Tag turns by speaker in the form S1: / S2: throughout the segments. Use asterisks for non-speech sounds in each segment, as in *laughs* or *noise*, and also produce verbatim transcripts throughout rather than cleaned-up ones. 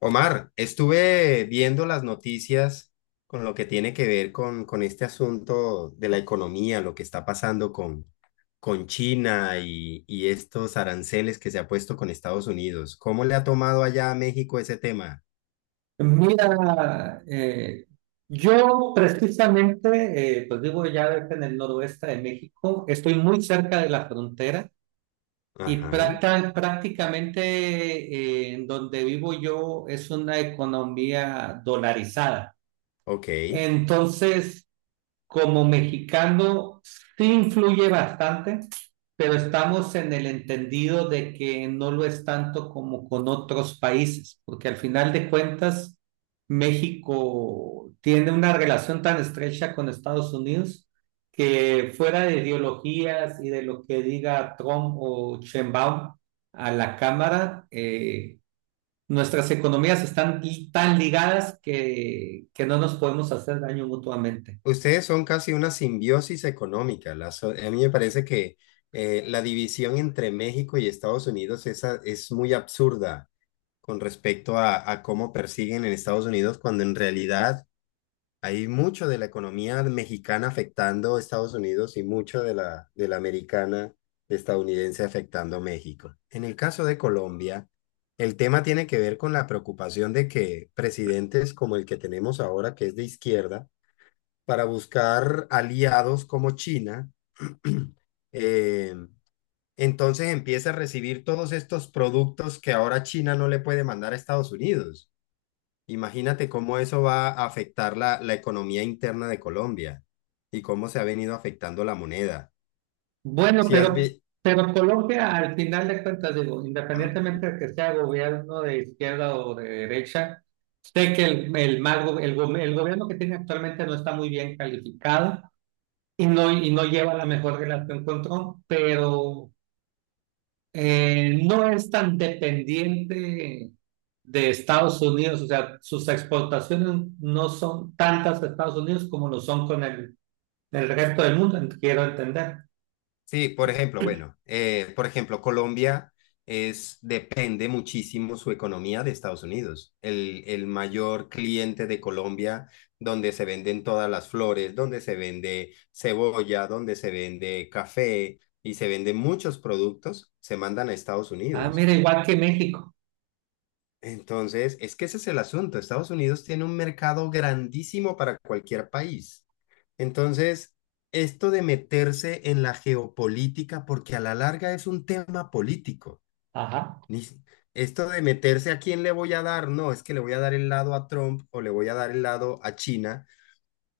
S1: Omar, estuve viendo las noticias con lo que tiene que ver con, con este asunto de la economía, lo que está pasando con, con China y, y estos aranceles que se ha puesto con Estados Unidos. ¿Cómo le ha tomado allá a México ese tema?
S2: Mira, eh, yo precisamente, eh, pues vivo ya en el noroeste de México, estoy muy cerca de la frontera y
S1: Ajá.
S2: prácta- prácticamente eh, en donde vivo yo es una economía dolarizada.
S1: Ok.
S2: Entonces, como mexicano sí influye bastante, pero estamos en el entendido de que no lo es tanto como con otros países, porque al final de cuentas México tiene una relación tan estrecha con Estados Unidos que fuera de ideologías y de lo que diga Trump o Sheinbaum a la Cámara, eh, nuestras economías están tan ligadas que, que no nos podemos hacer daño mutuamente.
S1: Ustedes son casi una simbiosis económica. La so- a mí me parece que eh, la división entre México y Estados Unidos es, a- es muy absurda con respecto a, a cómo persiguen en Estados Unidos cuando en realidad... Hay mucho de la economía mexicana afectando a Estados Unidos y mucho de la, de la americana estadounidense afectando a México. En el caso de Colombia, el tema tiene que ver con la preocupación de que presidentes como el que tenemos ahora, que es de izquierda, para buscar aliados como China, *clears throat* eh, entonces empieza a recibir todos estos productos que ahora China no le puede mandar a Estados Unidos. Imagínate cómo eso va a afectar la, la economía interna de Colombia y cómo se ha venido afectando la moneda.
S2: Bueno,
S1: Si has
S2: pero,
S1: vi-
S2: pero Colombia, al final de cuentas, digo, independientemente de que sea gobierno de izquierda o de derecha, sé que el, el, mal go- el, go- el gobierno que tiene actualmente no está muy bien calificado y no, y no lleva la mejor relación con Trump, pero eh, no es tan dependiente de Estados Unidos, o sea, sus exportaciones no son tantas de Estados Unidos como lo son con el, el resto del mundo, quiero entender.
S1: Sí, por ejemplo, bueno, eh, por ejemplo, Colombia es, depende muchísimo su economía de Estados Unidos. El, el mayor cliente de Colombia, donde se venden todas las flores, donde se vende cebolla, donde se vende café y se venden muchos productos, se mandan a Estados
S2: Ah,
S1: Unidos.
S2: mira, igual que México.
S1: Entonces, es que ese es el asunto. Estados Unidos tiene un mercado grandísimo para cualquier país. Entonces, esto de meterse en la geopolítica, porque a la larga es un tema político.
S2: Ajá.
S1: Ni si- Esto de meterse a quién le voy a dar, no, es que le voy a dar el lado a Trump o le voy a dar el lado a China.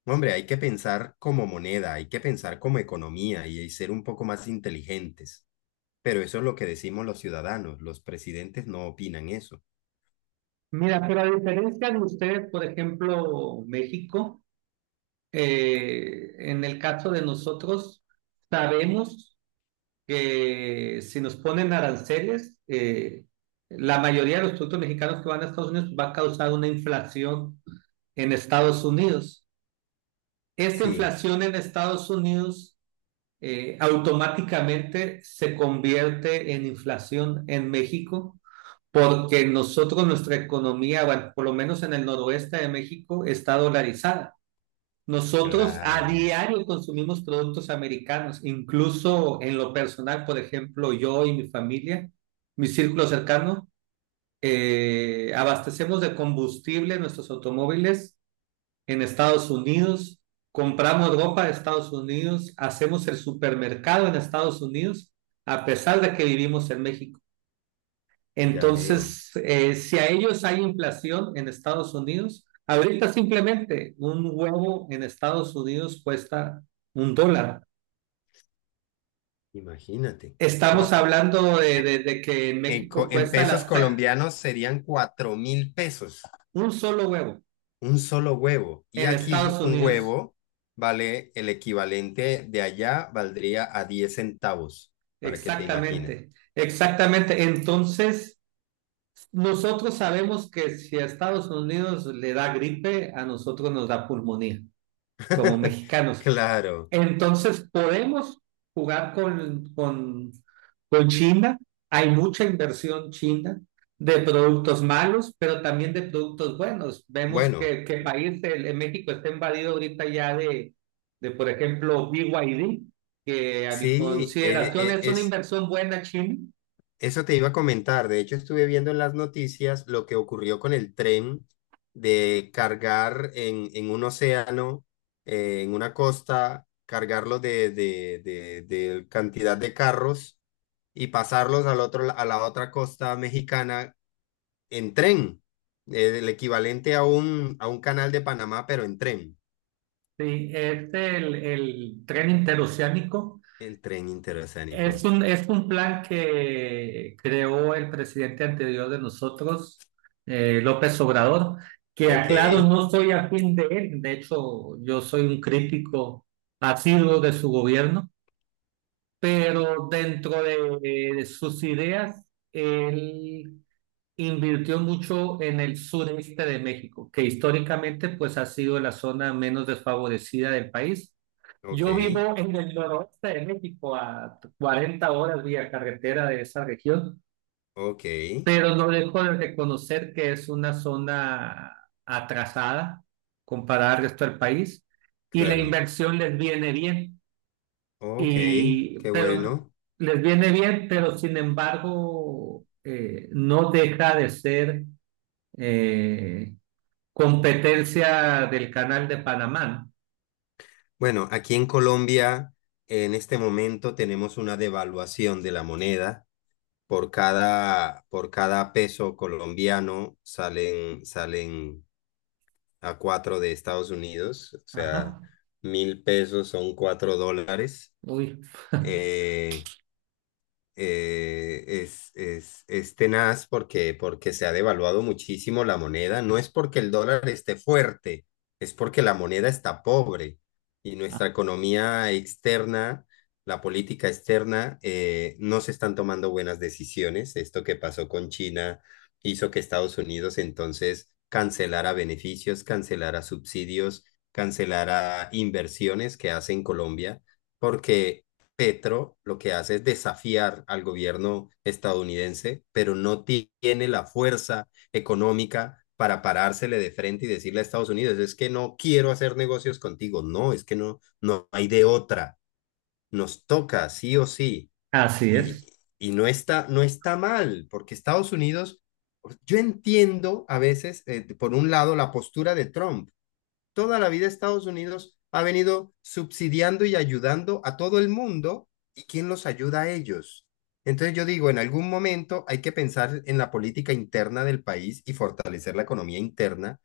S1: No, Hombre, hay que pensar como moneda, hay que pensar como economía y y ser un poco más inteligentes. Pero eso es lo que decimos los ciudadanos. Los presidentes no opinan eso.
S2: Mira, pero a diferencia de ustedes, por ejemplo, México, eh, en el caso de nosotros, sabemos que si nos ponen aranceles, eh, la mayoría de los productos mexicanos que van a Estados Unidos va a causar una inflación en Estados Unidos. Esta
S1: Sí.
S2: inflación en Estados Unidos eh, automáticamente se convierte en inflación en México porque nosotros, nuestra economía, bueno, por lo menos en el noroeste de México, está dolarizada. Nosotros a
S1: Claro,
S2: diario consumimos productos americanos, incluso en lo personal, por ejemplo, yo y mi familia, mi círculo cercano, eh, abastecemos de combustible nuestros automóviles en Estados Unidos, compramos ropa de Estados Unidos, hacemos el supermercado en Estados Unidos, a pesar de que vivimos en México.
S1: ya veo.
S2: Entonces, eh, si a ellos hay inflación en Estados Unidos, ahorita simplemente un huevo en Estados Unidos cuesta un dólar.
S1: Imagínate.
S2: Estamos
S1: Cuatro,
S2: hablando de, de- de que en
S1: en, co-
S2: México
S1: en
S2: cuesta
S1: pesos
S2: las
S1: colombianos serían cuatro mil pesos,
S2: un solo huevo,
S1: un solo huevo. Y
S2: en
S1: aquí
S2: Estados
S1: un
S2: Unidos.
S1: huevo vale el equivalente de allá, valdría a diez centavos, para que te imagines.
S2: Exactamente, exactamente. Entonces, nosotros sabemos que si a Estados Unidos le da gripe, a nosotros nos da pulmonía, como
S1: *laughs*
S2: mexicanos.
S1: Claro.
S2: Entonces podemos jugar con, con, con China. Hay mucha inversión china de productos malos, pero también de productos buenos. Vemos
S1: Bueno,
S2: que, que país, el, el México está invadido ahorita ya de, de, por ejemplo, B Y D, que a mi
S1: sí,
S2: consideración
S1: e-
S2: es
S1: e-
S2: una
S1: es,
S2: inversión buena china.
S1: eso te iba a comentar. De hecho, estuve viendo en las noticias lo que ocurrió con el tren de cargar en, en un océano, eh, en una costa, cargarlo de, de, de, de cantidad de carros y pasarlos al otro, la- a la otra costa mexicana en tren. Eh, el equivalente a un, a un canal de Panamá, pero en tren.
S2: Sí, es el, el tren interoceánico.
S1: El tren
S2: Es
S1: interoceánico.
S2: un, es un plan que creó el presidente anterior de nosotros, eh, López Obrador, que
S1: Ok,
S2: aclaro, no soy afín de él, de hecho yo soy un crítico asiduo de su gobierno, pero dentro de, de sus ideas, él invirtió mucho en el sureste de México, que históricamente pues ha sido la zona menos desfavorecida del país.
S1: ok,
S2: Yo vivo en el noroeste de México, a cuarenta horas vía carretera de esa región,
S1: ok,
S2: pero no dejo de reconocer que es una zona atrasada comparada al resto del país y la
S1: claro.
S2: inversión les viene bien,
S1: Ok,
S2: y,
S1: qué
S2: pero
S1: bueno.
S2: les viene bien, pero sin embargo eh, no deja de ser eh, competencia del Canal de Panamá.
S1: Bueno, aquí en Colombia, en este momento tenemos una devaluación de la moneda. Por cada, por cada peso colombiano salen, salen a cuatro de Estados Unidos. O
S2: ¿No?
S1: sea,
S2: Ajá.
S1: mil pesos son cuatro dólares.
S2: Uy. *laughs*
S1: Eh, eh, es, es, es tenaz porque, porque se ha devaluado muchísimo la moneda. No es porque el dólar esté fuerte, es porque la moneda está pobre y nuestra economía externa, la política externa, eh, no se están tomando buenas decisiones. Esto que pasó con China hizo que Estados Unidos entonces cancelara beneficios, cancelara subsidios, cancelara inversiones que hace en Colombia porque Petro lo que hace es desafiar al gobierno estadounidense, pero no tiene la fuerza económica para parársele de frente y decirle a Estados Unidos, es que no quiero hacer negocios contigo, no, es que no, no hay de otra, nos toca sí o sí,
S2: Así
S1: y,
S2: es.
S1: y no está, no está mal, porque Estados Unidos, yo entiendo a veces, eh, por un lado, la postura de Trump, toda la vida Estados Unidos ha venido subsidiando y ayudando a todo el mundo, ¿y quién los ayuda a ellos? Entonces yo digo, en algún momento hay que pensar en la política interna del país y fortalecer la economía interna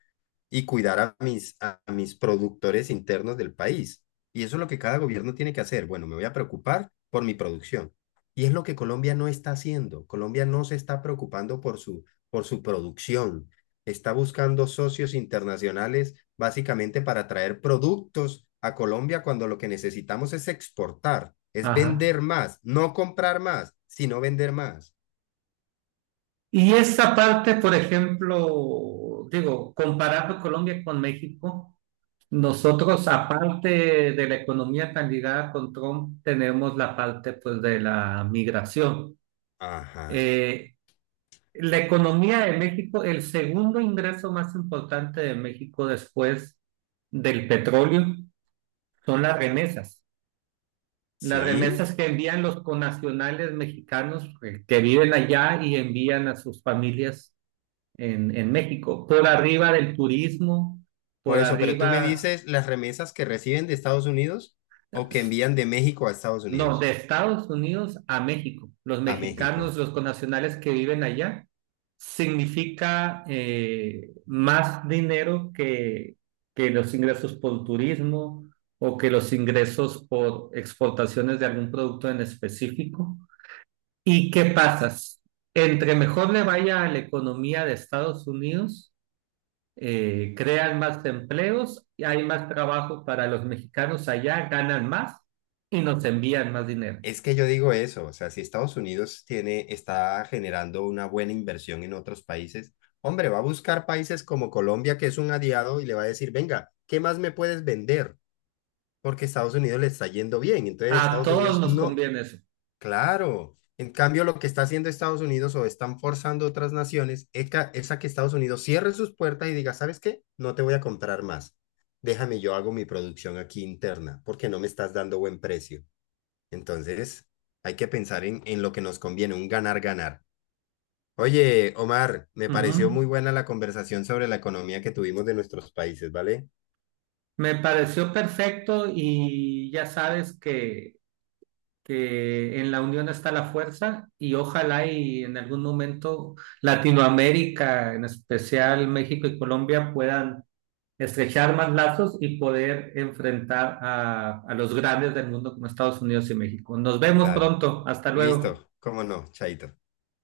S1: y cuidar a mis, a mis productores internos del país. Y eso es lo que cada gobierno tiene que hacer. Bueno, me voy a preocupar por mi producción. Y es lo que Colombia no está haciendo. Colombia no se está preocupando por su, por su producción. Está buscando socios internacionales básicamente para traer productos a Colombia cuando lo que necesitamos es exportar, es
S2: Ajá.
S1: vender más, no comprar más, sino vender más.
S2: Y esa parte, por ejemplo, digo, comparando Colombia con México, nosotros, aparte de la economía tan ligada con Trump, tenemos la parte, pues, de la migración.
S1: Ajá.
S2: Eh, la economía de México, el segundo ingreso más importante de México después del petróleo, son las remesas. Las
S1: ¿Sí?
S2: remesas que envían los conacionales mexicanos eh, que viven allá y envían a sus familias en, en México, por arriba del turismo,
S1: Por
S2: por
S1: eso, pero tú me
S2: arriba,
S1: dices las remesas que reciben de Estados Unidos o que envían de México a Estados
S2: no, de
S1: Unidos,
S2: Estados Unidos a México. Los
S1: a México.
S2: mexicanos, los connacionales que viven allá, significa eh, más dinero que, que los ingresos por turismo o que los ingresos por exportaciones de algún producto en específico. ¿Y qué pasa? Entre mejor le vaya a la economía de Estados Unidos, eh, crean más empleos, y hay más trabajo para los mexicanos allá, ganan más y nos envían más dinero.
S1: Es que yo digo eso, o sea, si Estados Unidos tiene, está generando una buena inversión en otros países, hombre, va a buscar países como Colombia, que es un aliado, y le va a decir, venga, ¿qué más me puedes vender? Porque Estados Unidos le está yendo bien. Entonces,
S2: A
S1: Estados
S2: todos
S1: Unidos
S2: nos
S1: no,
S2: conviene eso.
S1: claro. En cambio, lo que está haciendo Estados Unidos o están forzando otras naciones eca- es a que Estados Unidos cierre sus puertas y diga, ¿sabes qué? No te voy a comprar más. Déjame, yo hago mi producción aquí interna porque no me estás dando buen precio. Entonces, hay que pensar en, en lo que nos conviene, un ganar-ganar. Oye, Omar, me pareció
S2: Ujú.
S1: muy buena la conversación sobre la economía que tuvimos de nuestros países, ¿vale?
S2: Me pareció perfecto y ya sabes que, que en la unión está la fuerza y ojalá y en algún momento Latinoamérica, en especial México y Colombia, puedan estrechar más lazos y poder enfrentar a, a los grandes del mundo como Estados Unidos y México. Nos vemos
S1: Dale.
S2: pronto. Hasta luego.
S1: Listo, cómo no, chaito.